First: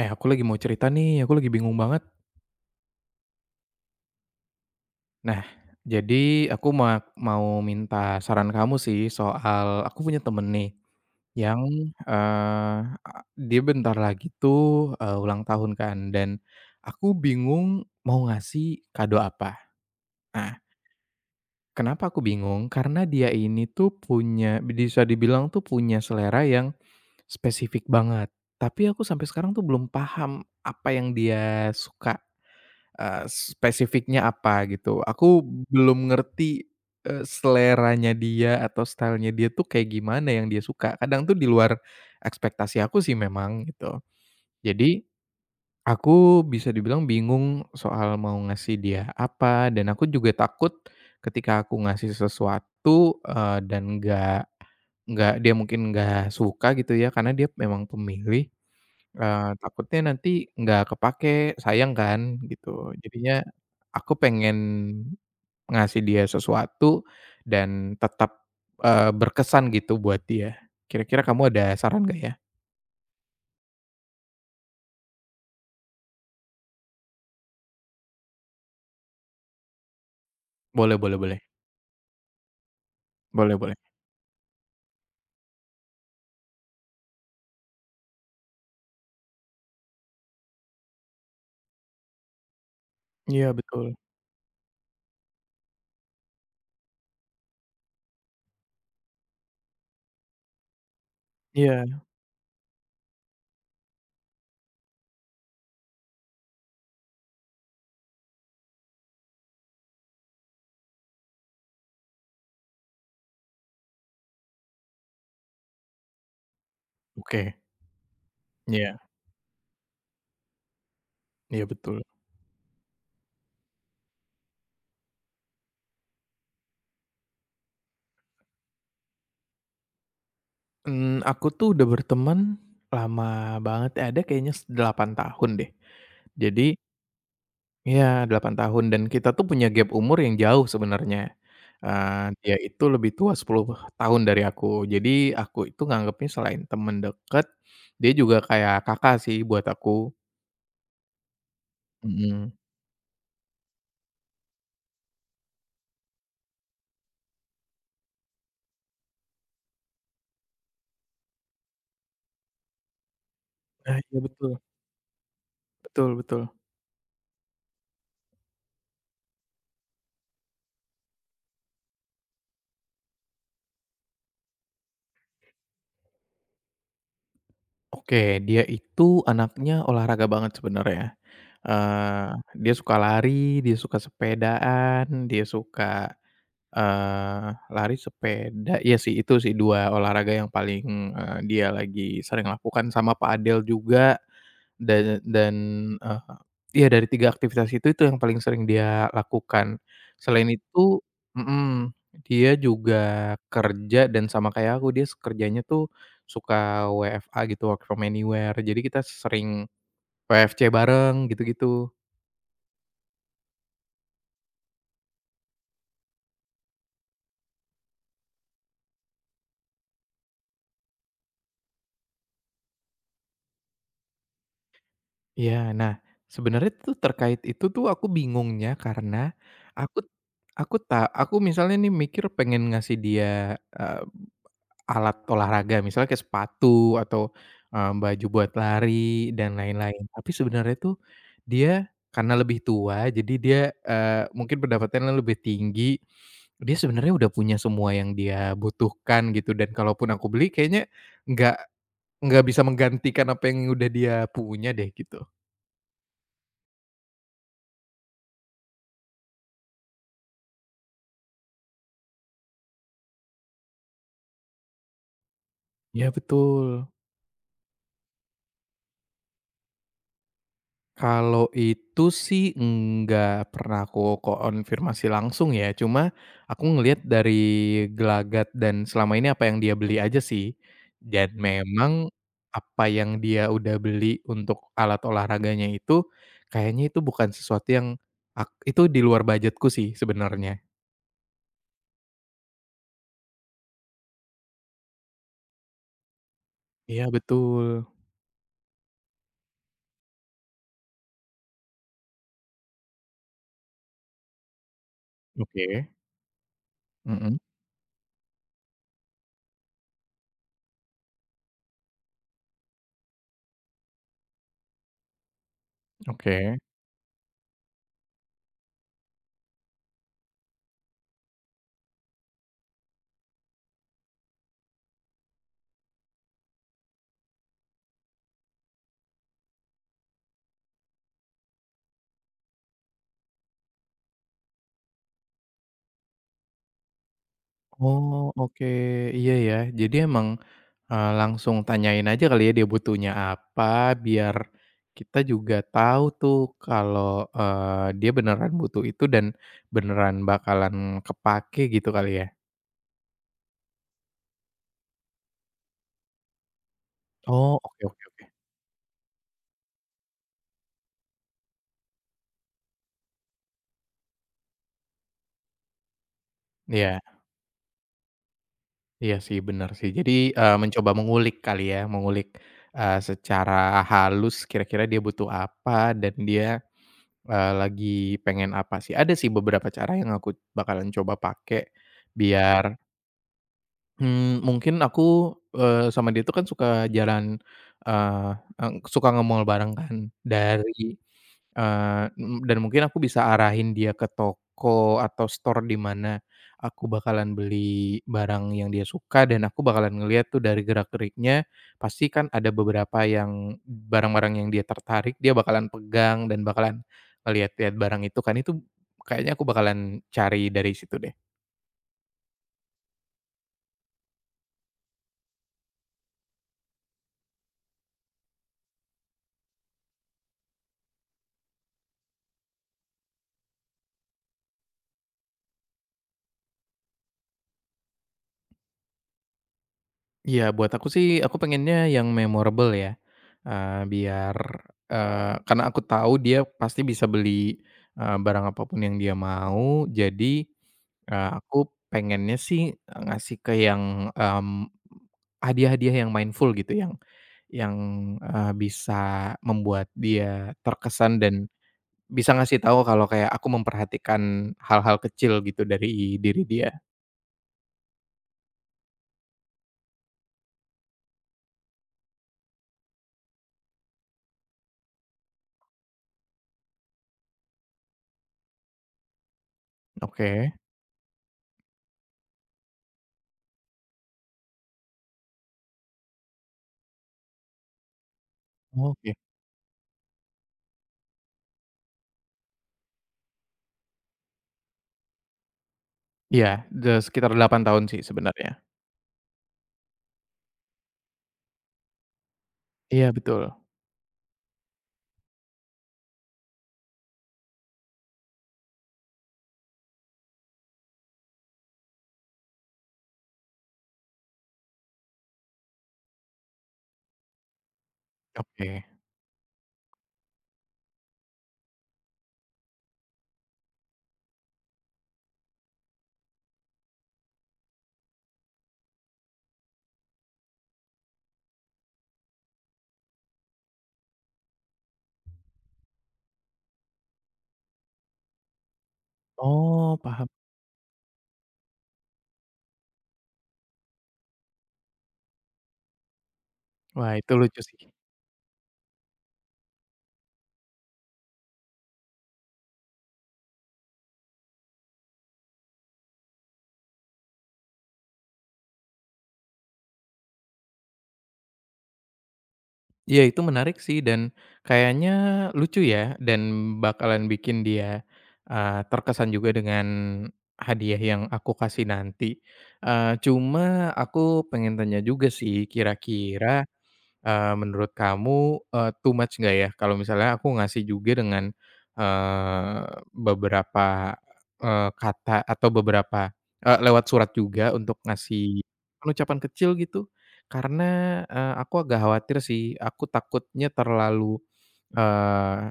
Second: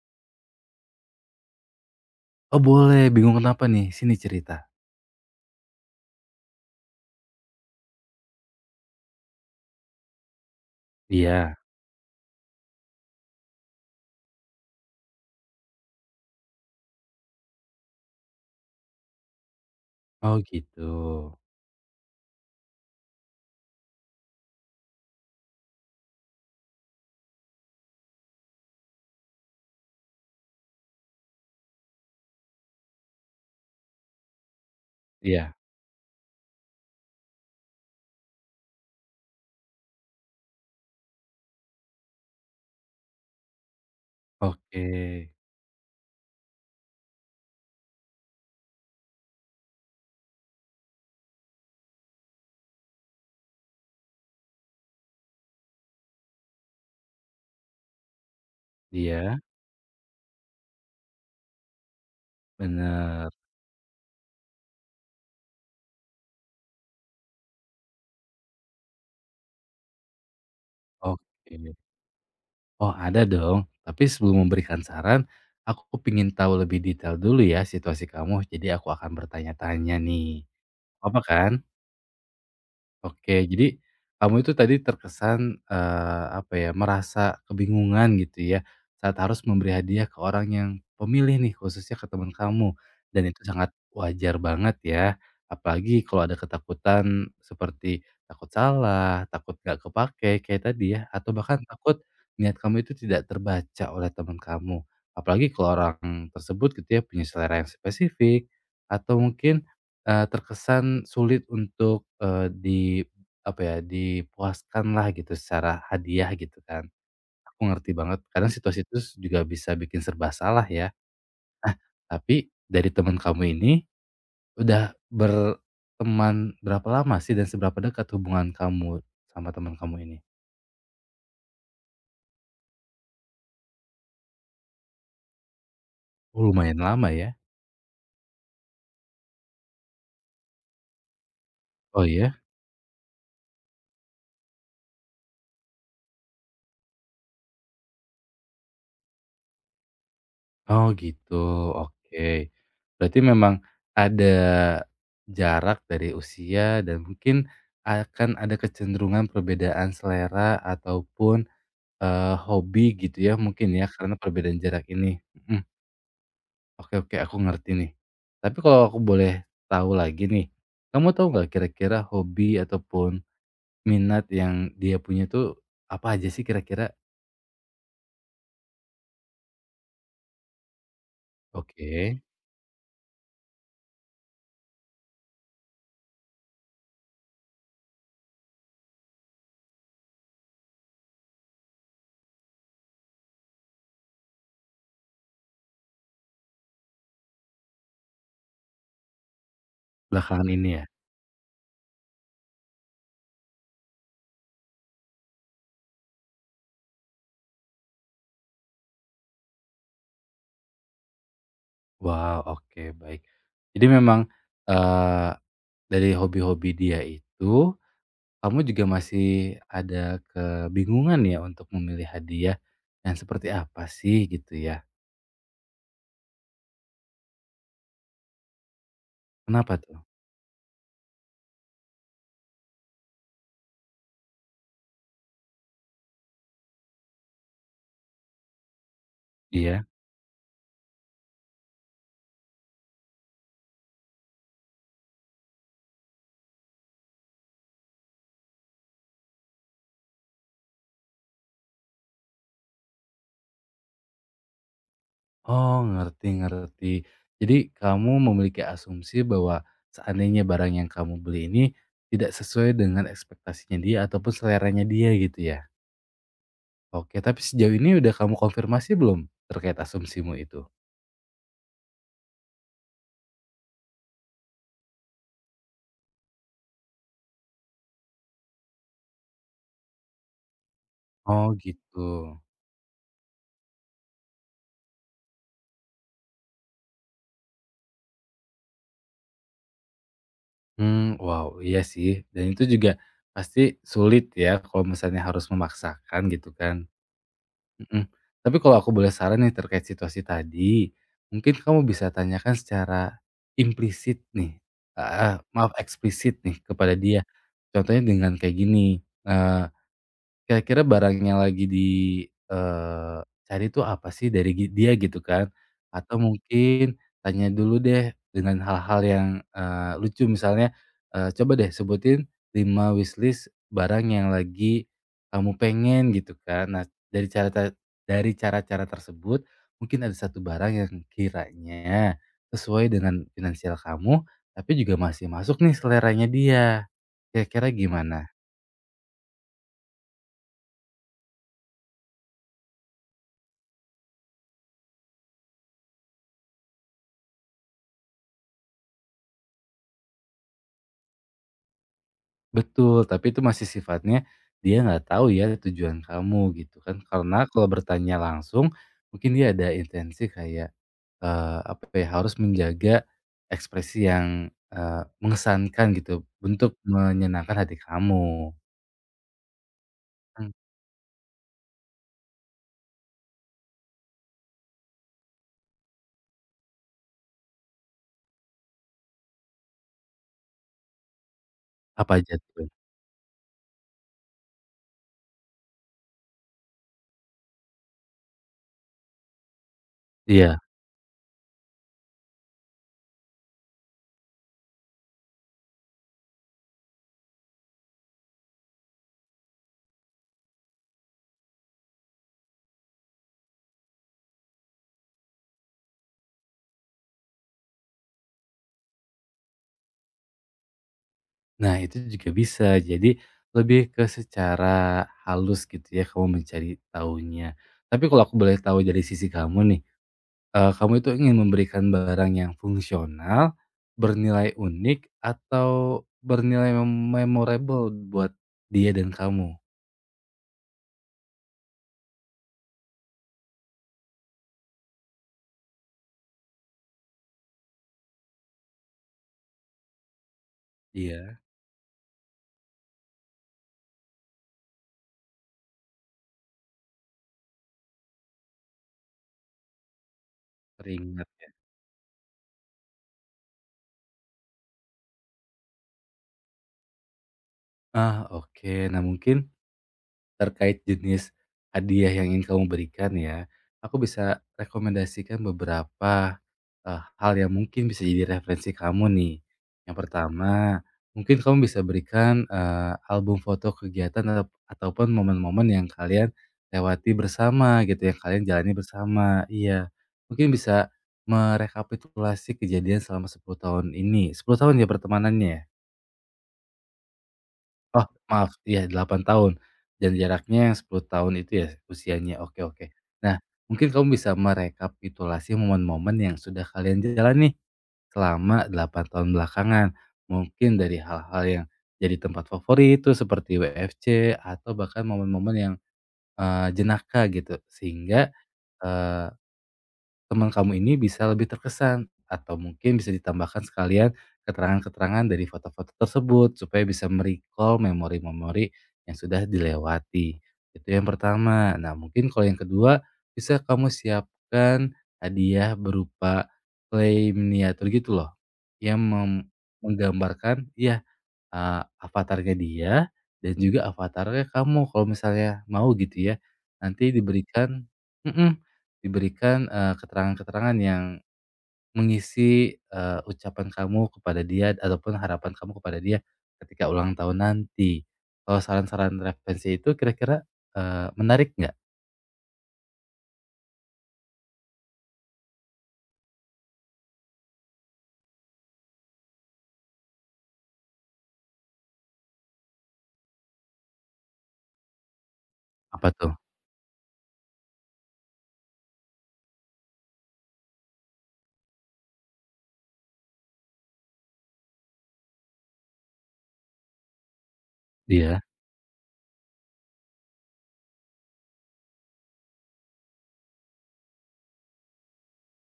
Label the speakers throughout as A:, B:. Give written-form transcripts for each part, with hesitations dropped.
A: Eh, aku lagi mau cerita nih, aku lagi bingung banget.
B: Oh boleh, bingung kenapa nih? Sini cerita.
A: Nah, jadi aku mau minta saran kamu sih soal aku punya temen nih
B: Iya.
A: yang, eee, dia bentar lagi tuh, ulang tahun kan dan aku bingung mau ngasih kado apa.
B: Oh
A: Nah,
B: gitu.
A: kenapa aku bingung? Karena dia ini tuh punya bisa dibilang tuh punya selera yang spesifik banget, tapi aku sampai sekarang tuh belum paham apa yang dia suka. Spesifiknya apa gitu. Aku
B: Iya,
A: belum ngerti, seleranya dia atau style-nya dia tuh kayak gimana yang dia suka. Kadang tuh di luar ekspektasi aku sih memang gitu.
B: oke.
A: Jadi aku bisa dibilang bingung soal mau ngasih dia apa dan aku juga takut ketika aku ngasih sesuatu, dan nggak dia mungkin nggak suka gitu ya karena dia memang pemilih.
B: Iya,
A: Takutnya nanti nggak kepake, sayang kan gitu.
B: bener,
A: Jadinya aku pengen ngasih dia sesuatu dan tetap berkesan gitu buat dia. Kira-kira kamu ada
B: oke.
A: saran nggak ya?
B: Oh ada dong, tapi sebelum memberikan saran, aku pengen tahu lebih detail dulu ya situasi kamu, jadi aku akan bertanya-tanya nih,
A: Boleh boleh
B: apa
A: boleh.
B: kan? Oke,
A: Boleh boleh.
B: jadi kamu itu tadi terkesan, apa ya, merasa kebingungan gitu ya, saat harus memberi hadiah ke orang yang pemilih nih, khususnya ke teman kamu, dan itu
A: Iya
B: sangat
A: betul.
B: wajar banget ya. Apalagi kalau ada ketakutan seperti takut salah, takut nggak kepake kayak tadi ya, atau bahkan
A: Iya.
B: takut niat kamu itu tidak terbaca oleh teman kamu. Apalagi kalau orang tersebut gitu ya, punya selera yang spesifik, atau mungkin terkesan sulit untuk, di apa ya, dipuaskan lah gitu secara hadiah gitu kan.
A: Oke.
B: Aku ngerti banget kadang situasi itu
A: Iya.
B: juga bisa bikin serba salah ya.
A: Iya betul.
B: Tapi dari teman kamu ini udah berteman berapa lama sih dan seberapa dekat hubungan kamu sama teman kamu ini?
A: Aku tuh udah berteman lama banget ya, ada kayaknya 8 tahun deh.
B: Oh
A: Jadi
B: lumayan lama ya?
A: iya, 8 tahun dan kita tuh punya gap umur yang jauh sebenarnya.
B: Oh
A: Eee,
B: iya.
A: dia itu lebih tua 10 tahun dari aku. Jadi aku itu nganggepnya selain temen deket, dia juga kayak kakak sih buat aku.
B: Oh gitu, oke.
A: Mhm.
B: Berarti memang ada jarak dari usia dan mungkin akan ada kecenderungan perbedaan selera ataupun, hobi gitu ya mungkin ya
A: Nah,
B: karena
A: iya betul.
B: perbedaan jarak ini, mhm,
A: Betul betul.
B: oke oke aku ngerti nih. Tapi kalau aku boleh tahu lagi nih, kamu tahu nggak kira-kira hobi ataupun minat yang dia punya tuh apa aja sih kira-kira?
A: Oke, dia itu anaknya olahraga banget sebenarnya.
B: Oke,
A: Dia suka lari, dia suka sepedaan, dia suka, eee, lari, sepeda, iya sih itu sih 2 olahraga yang paling, dia lagi sering lakukan sama padel juga dan eee, iya dari 3 aktivitas itu yang paling sering dia lakukan. Selain
B: belakangan ini ya?
A: itu mhm, dia juga kerja dan sama kayak aku, dia kerjanya tuh suka WFA gitu, work from anywhere, jadi kita sering WFC bareng gitu-gitu.
B: Wow, oke baik. Jadi memang, eee, dari hobi-hobi dia itu, kamu juga masih ada kebingungan ya untuk memilih hadiah yang seperti apa sih gitu ya?
A: Iya, nah, sebenarnya tuh terkait itu tuh aku bingungnya karena
B: Kenapa
A: aku
B: tuh?
A: aku tak aku misalnya nih mikir pengen ngasih dia, eee, alat olahraga misalnya kayak sepatu atau, baju buat lari dan
B: Iya?
A: lain-lain. Tapi sebenarnya tuh dia karena lebih tua jadi dia, mungkin pendapatannya lebih tinggi, dia sebenarnya udah punya semua yang dia butuhkan gitu dan kalaupun aku beli kayaknya nggak nggak bisa menggantikan apa yang udah dia punya deh gitu.
B: Oh, ngerti ngerti. Jadi kamu memiliki asumsi bahwa seandainya barang yang kamu beli ini tidak sesuai dengan ekspektasinya dia ataupun seleranya dia gitu ya?
A: Iya betul.
B: Oke, tapi sejauh ini udah kamu konfirmasi belum terkait asumsimu itu?
A: Kalau itu sih nggak pernah aku konfirmasi langsung ya, cuma aku ngelihat dari gelagat dan selama ini apa yang dia beli aja sih. Dan
B: Oh, gitu.
A: memang apa yang dia udah beli untuk alat olahraganya itu, kayaknya itu bukan sesuatu yang itu di luar budgetku sih sebenarnya.
B: Hmm, wow, iya sih, dan itu juga pasti sulit ya kalau misalnya harus memaksakan gitu kan,
A: Iya betul.
B: mhm. Tapi kalau aku boleh saran nih terkait situasi tadi, mungkin kamu bisa tanyakan secara implisit nih heeh, maaf
A: Oke.
B: eksplisit nih kepada dia.
A: Mhm,
B: Contohnya dengan kayak gini, eh, kira-kira barangnya lagi di eee, cari tuh apa sih dari dia gitu kan, atau
A: oke.
B: mungkin tanya dulu deh dengan hal-hal yang, lucu misalnya, coba deh sebutin 5 wishlist barang yang lagi kamu pengen gitu kan. Nah dari cara ta dari cara-cara tersebut mungkin ada satu barang yang kiranya sesuai dengan finansial kamu, tapi juga masih masuk nih seleranya dia. Kira-kira gimana?
A: Oh, oke. Iya ya. Jadi emang, langsung tanyain aja kali ya dia butuhnya apa, biar kita juga tahu tuh kalau, dia beneran butuh itu dan beneran bakalan kepake gitu kali ya?
B: Betul, tapi itu masih sifatnya dia nggak tahu ya tujuan kamu gitu kan. Karena
A: Oh,
B: kalau
A: oke oke
B: bertanya
A: oke.
B: langsung mungkin dia ada intensi kayak, apa ya, harus menjaga ekspresi yang, mengesankan gitu untuk
A: Iya,
B: menyenangkan hati kamu.
A: iya sih bener sih. Jadi,
B: Mmm.
A: mencoba mengulik kali ya, mengulik, secara halus kira-kira dia butuh apa dan dia, lagi pengen apa sih. Ada sih beberapa cara yang aku bakalan coba pakai
B: Apa aja tuh?
A: biar mungkin aku, sama dia tuh kan suka jalan, eee, suka nge-mall bareng kan
B: Iya.
A: dari, mhm, dan mungkin aku bisa arahin dia ke toko atau store di mana aku bakalan beli barang yang dia suka dan aku bakalan ngelihat tuh dari gerak-geriknya, pasti kan ada beberapa yang barang-barang yang dia tertarik, dia bakalan pegang dan bakalan ngelihat-lihat barang itu kan, itu kayaknya aku bakalan cari dari situ deh.
B: Nah itu juga bisa. Jadi lebih ke secara halus gitu ya kamu mencari tahunya. Tapi kalau aku boleh tahu dari sisi kamu nih, kamu itu ingin memberikan barang yang fungsional, bernilai unik, atau bernilai memorable buat dia dan kamu?
A: Iya, buat aku sih, aku pengennya yang memorable ya, biar karena aku tahu dia pasti bisa beli, barang apapun yang dia mau, jadi,
B: Iya,
A: aku pengennya sih ngasih ke yang, mmm, hadiah-hadiah yang mindful gitu, yang, bisa membuat dia terkesan
B: teringat
A: dan
B: ya.
A: bisa ngasih tahu kalau kayak aku memperhatikan hal-hal kecil gitu dari diri dia.
B: Ah, oke. Nah mungkin terkait jenis hadiah yang ingin kamu berikan ya, aku bisa rekomendasikan beberapa, hal yang mungkin bisa jadi referensi kamu nih. Yang
A: Oke.
B: pertama, mungkin kamu bisa berikan, album foto kegiatan ataupun momen-momen yang kalian lewati bersama gitu, yang kalian jalani
A: Oke.
B: bersama, iya. Mungkin bisa merekapitulasi kejadian selama 10 tahun ini, 10 tahun ya pertemanannya ya?
A: Iya, sekitar 8 tahun sih
B: Oh, maaf,
A: sebenarnya.
B: iya 8 tahun dan jaraknya yang 10 tahun itu ya usianya, oke oke.
A: Iya
B: Nah,
A: betul.
B: mungkin kamu bisa merekapitulasi momen-momen yang sudah kalian jalani selama 8 tahun belakangan. Mungkin dari hal-hal yang jadi tempat favorit itu seperti WFC atau bahkan momen-momen yang, jenaka gitu sehingga,
A: Oke.
B: teman kamu ini bisa lebih terkesan atau mungkin bisa ditambahkan sekalian keterangan-keterangan dari foto-foto tersebut supaya bisa merecall memori-memori yang sudah dilewati. Itu yang pertama. Nah, mungkin kalau yang kedua bisa kamu siapkan hadiah berupa clay miniatur gitu loh yang
A: Oh paham.
B: menggambarkan ya avatarnya dia dan juga avatarnya kamu kalau misalnya mau gitu ya. Nanti
A: Wah itu lucu sih.
B: diberikan mhm, diberikan, keterangan-keterangan yang mengisi, ucapan kamu kepada dia ataupun harapan kamu kepada dia ketika ulang tahun nanti. Kalau saran-saran referensi itu kira-kira, menarik nggak?
A: Iya itu menarik sih dan kayaknya lucu ya dan bakalan bikin dia, terkesan juga dengan hadiah yang aku kasih nanti, cuma aku pengen tanya juga sih
B: Apa tuh?
A: kira-kira menurut kamu, too much nggak ya kalau misalnya aku ngasih juga dengan, eee, beberapa, kata atau beberapa lewat surat juga untuk
B: Iya.
A: ngasih ucapan kecil gitu? Karena, aku agak khawatir sih, aku takutnya terlalu, eee,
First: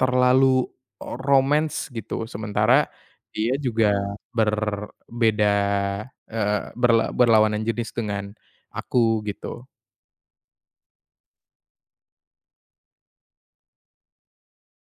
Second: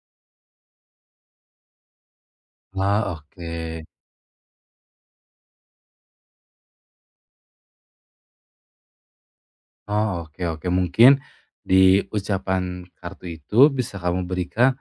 A: terlalu romance gitu, sementara
B: Wah, oke.
A: dia juga berbeda, berlawanan jenis dengan aku gitu.
B: Oh, oke oke. Mungkin di ucapan kartu itu bisa kamu berikan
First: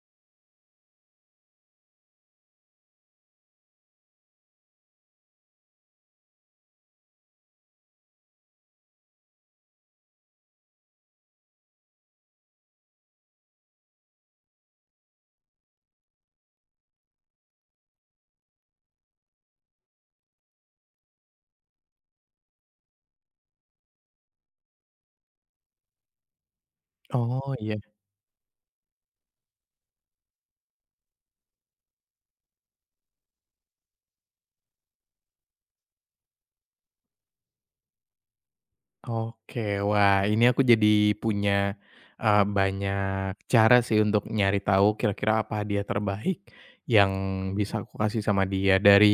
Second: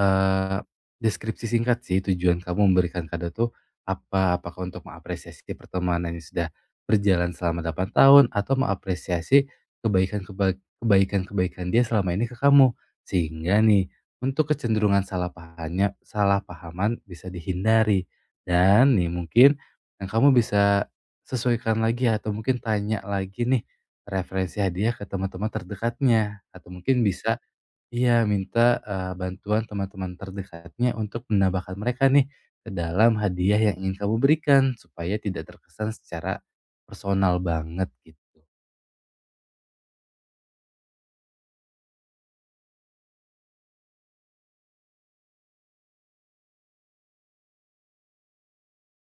B: Eee, deskripsi singkat sih tujuan kamu memberikan kado tuh apa? Apakah untuk mengapresiasi pertemanan yang sudah berjalan selama 8 tahun atau mengapresiasi kebaikan-kebaikan dia selama ini ke kamu? Sehingga nih untuk kecenderungan salah pahaman bisa dihindari dan nih mungkin yang kamu bisa sesuaikan lagi atau mungkin tanya lagi nih referensi hadiah ke teman-teman terdekatnya atau mungkin bisa
A: Oh, iya.
B: iya, minta, bantuan teman-teman terdekatnya untuk menambahkan mereka nih, ke dalam hadiah yang ingin kamu berikan, supaya tidak terkesan secara personal banget gitu.
A: Oke, wah ini aku jadi punya, banyak cara sih untuk nyari tahu kira-kira apa hadiah terbaik yang bisa aku kasih sama dia. Dari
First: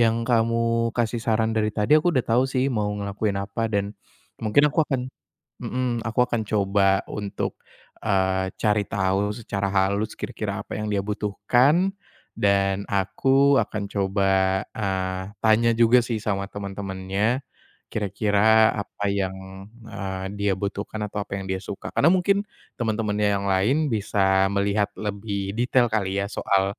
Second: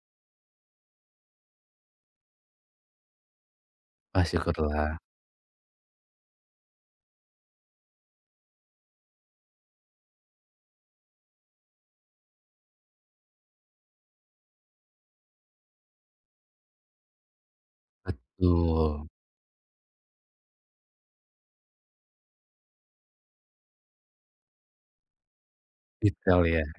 A: yang kamu kasih saran dari tadi aku udah tahu sih mau ngelakuin apa dan
B: Wah
A: mungkin aku
B: syukurlah.
A: akan mhm, aku akan coba untuk, cari tahu secara halus kira-kira apa yang dia butuhkan, dan aku akan coba, tanya juga sih sama teman-temannya, kira-kira apa
B: Betul,
A: yang, dia butuhkan atau apa yang dia suka. Karena mungkin teman-temannya yang lain bisa melihat lebih detail kali ya
B: detail ya,
A: soal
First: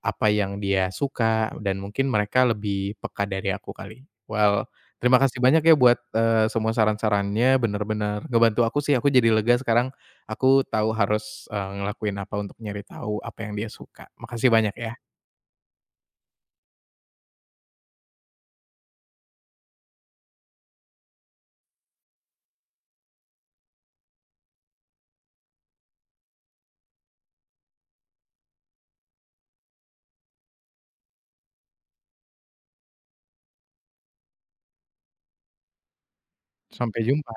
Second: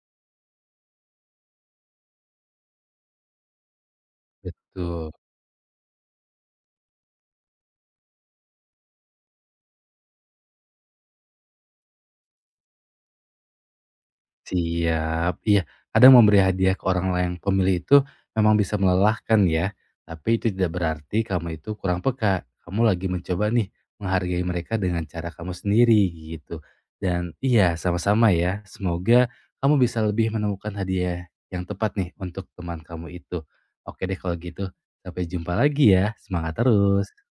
A: apa yang dia suka dan mungkin mereka lebih peka dari aku kali. Well,
B: betul.
A: terima kasih banyak ya buat, semua saran-sarannya bener-bener ngebantu aku sih, aku jadi lega sekarang aku tahu harus, ngelakuin apa untuk nyari tahu apa yang dia suka. Makasih banyak ya,
B: Siap. Iya, kadang memberi hadiah ke orang lain pemilih itu memang bisa melelahkan ya, tapi itu tidak berarti kamu itu kurang peka. Kamu lagi mencoba nih menghargai mereka dengan cara kamu sendiri gitu. Dan iya, sama-sama ya. Semoga kamu bisa lebih menemukan hadiah yang tepat nih untuk teman kamu itu. Oke deh kalau gitu, sampai jumpa lagi ya. Semangat
A: sampai
B: terus.
A: jumpa.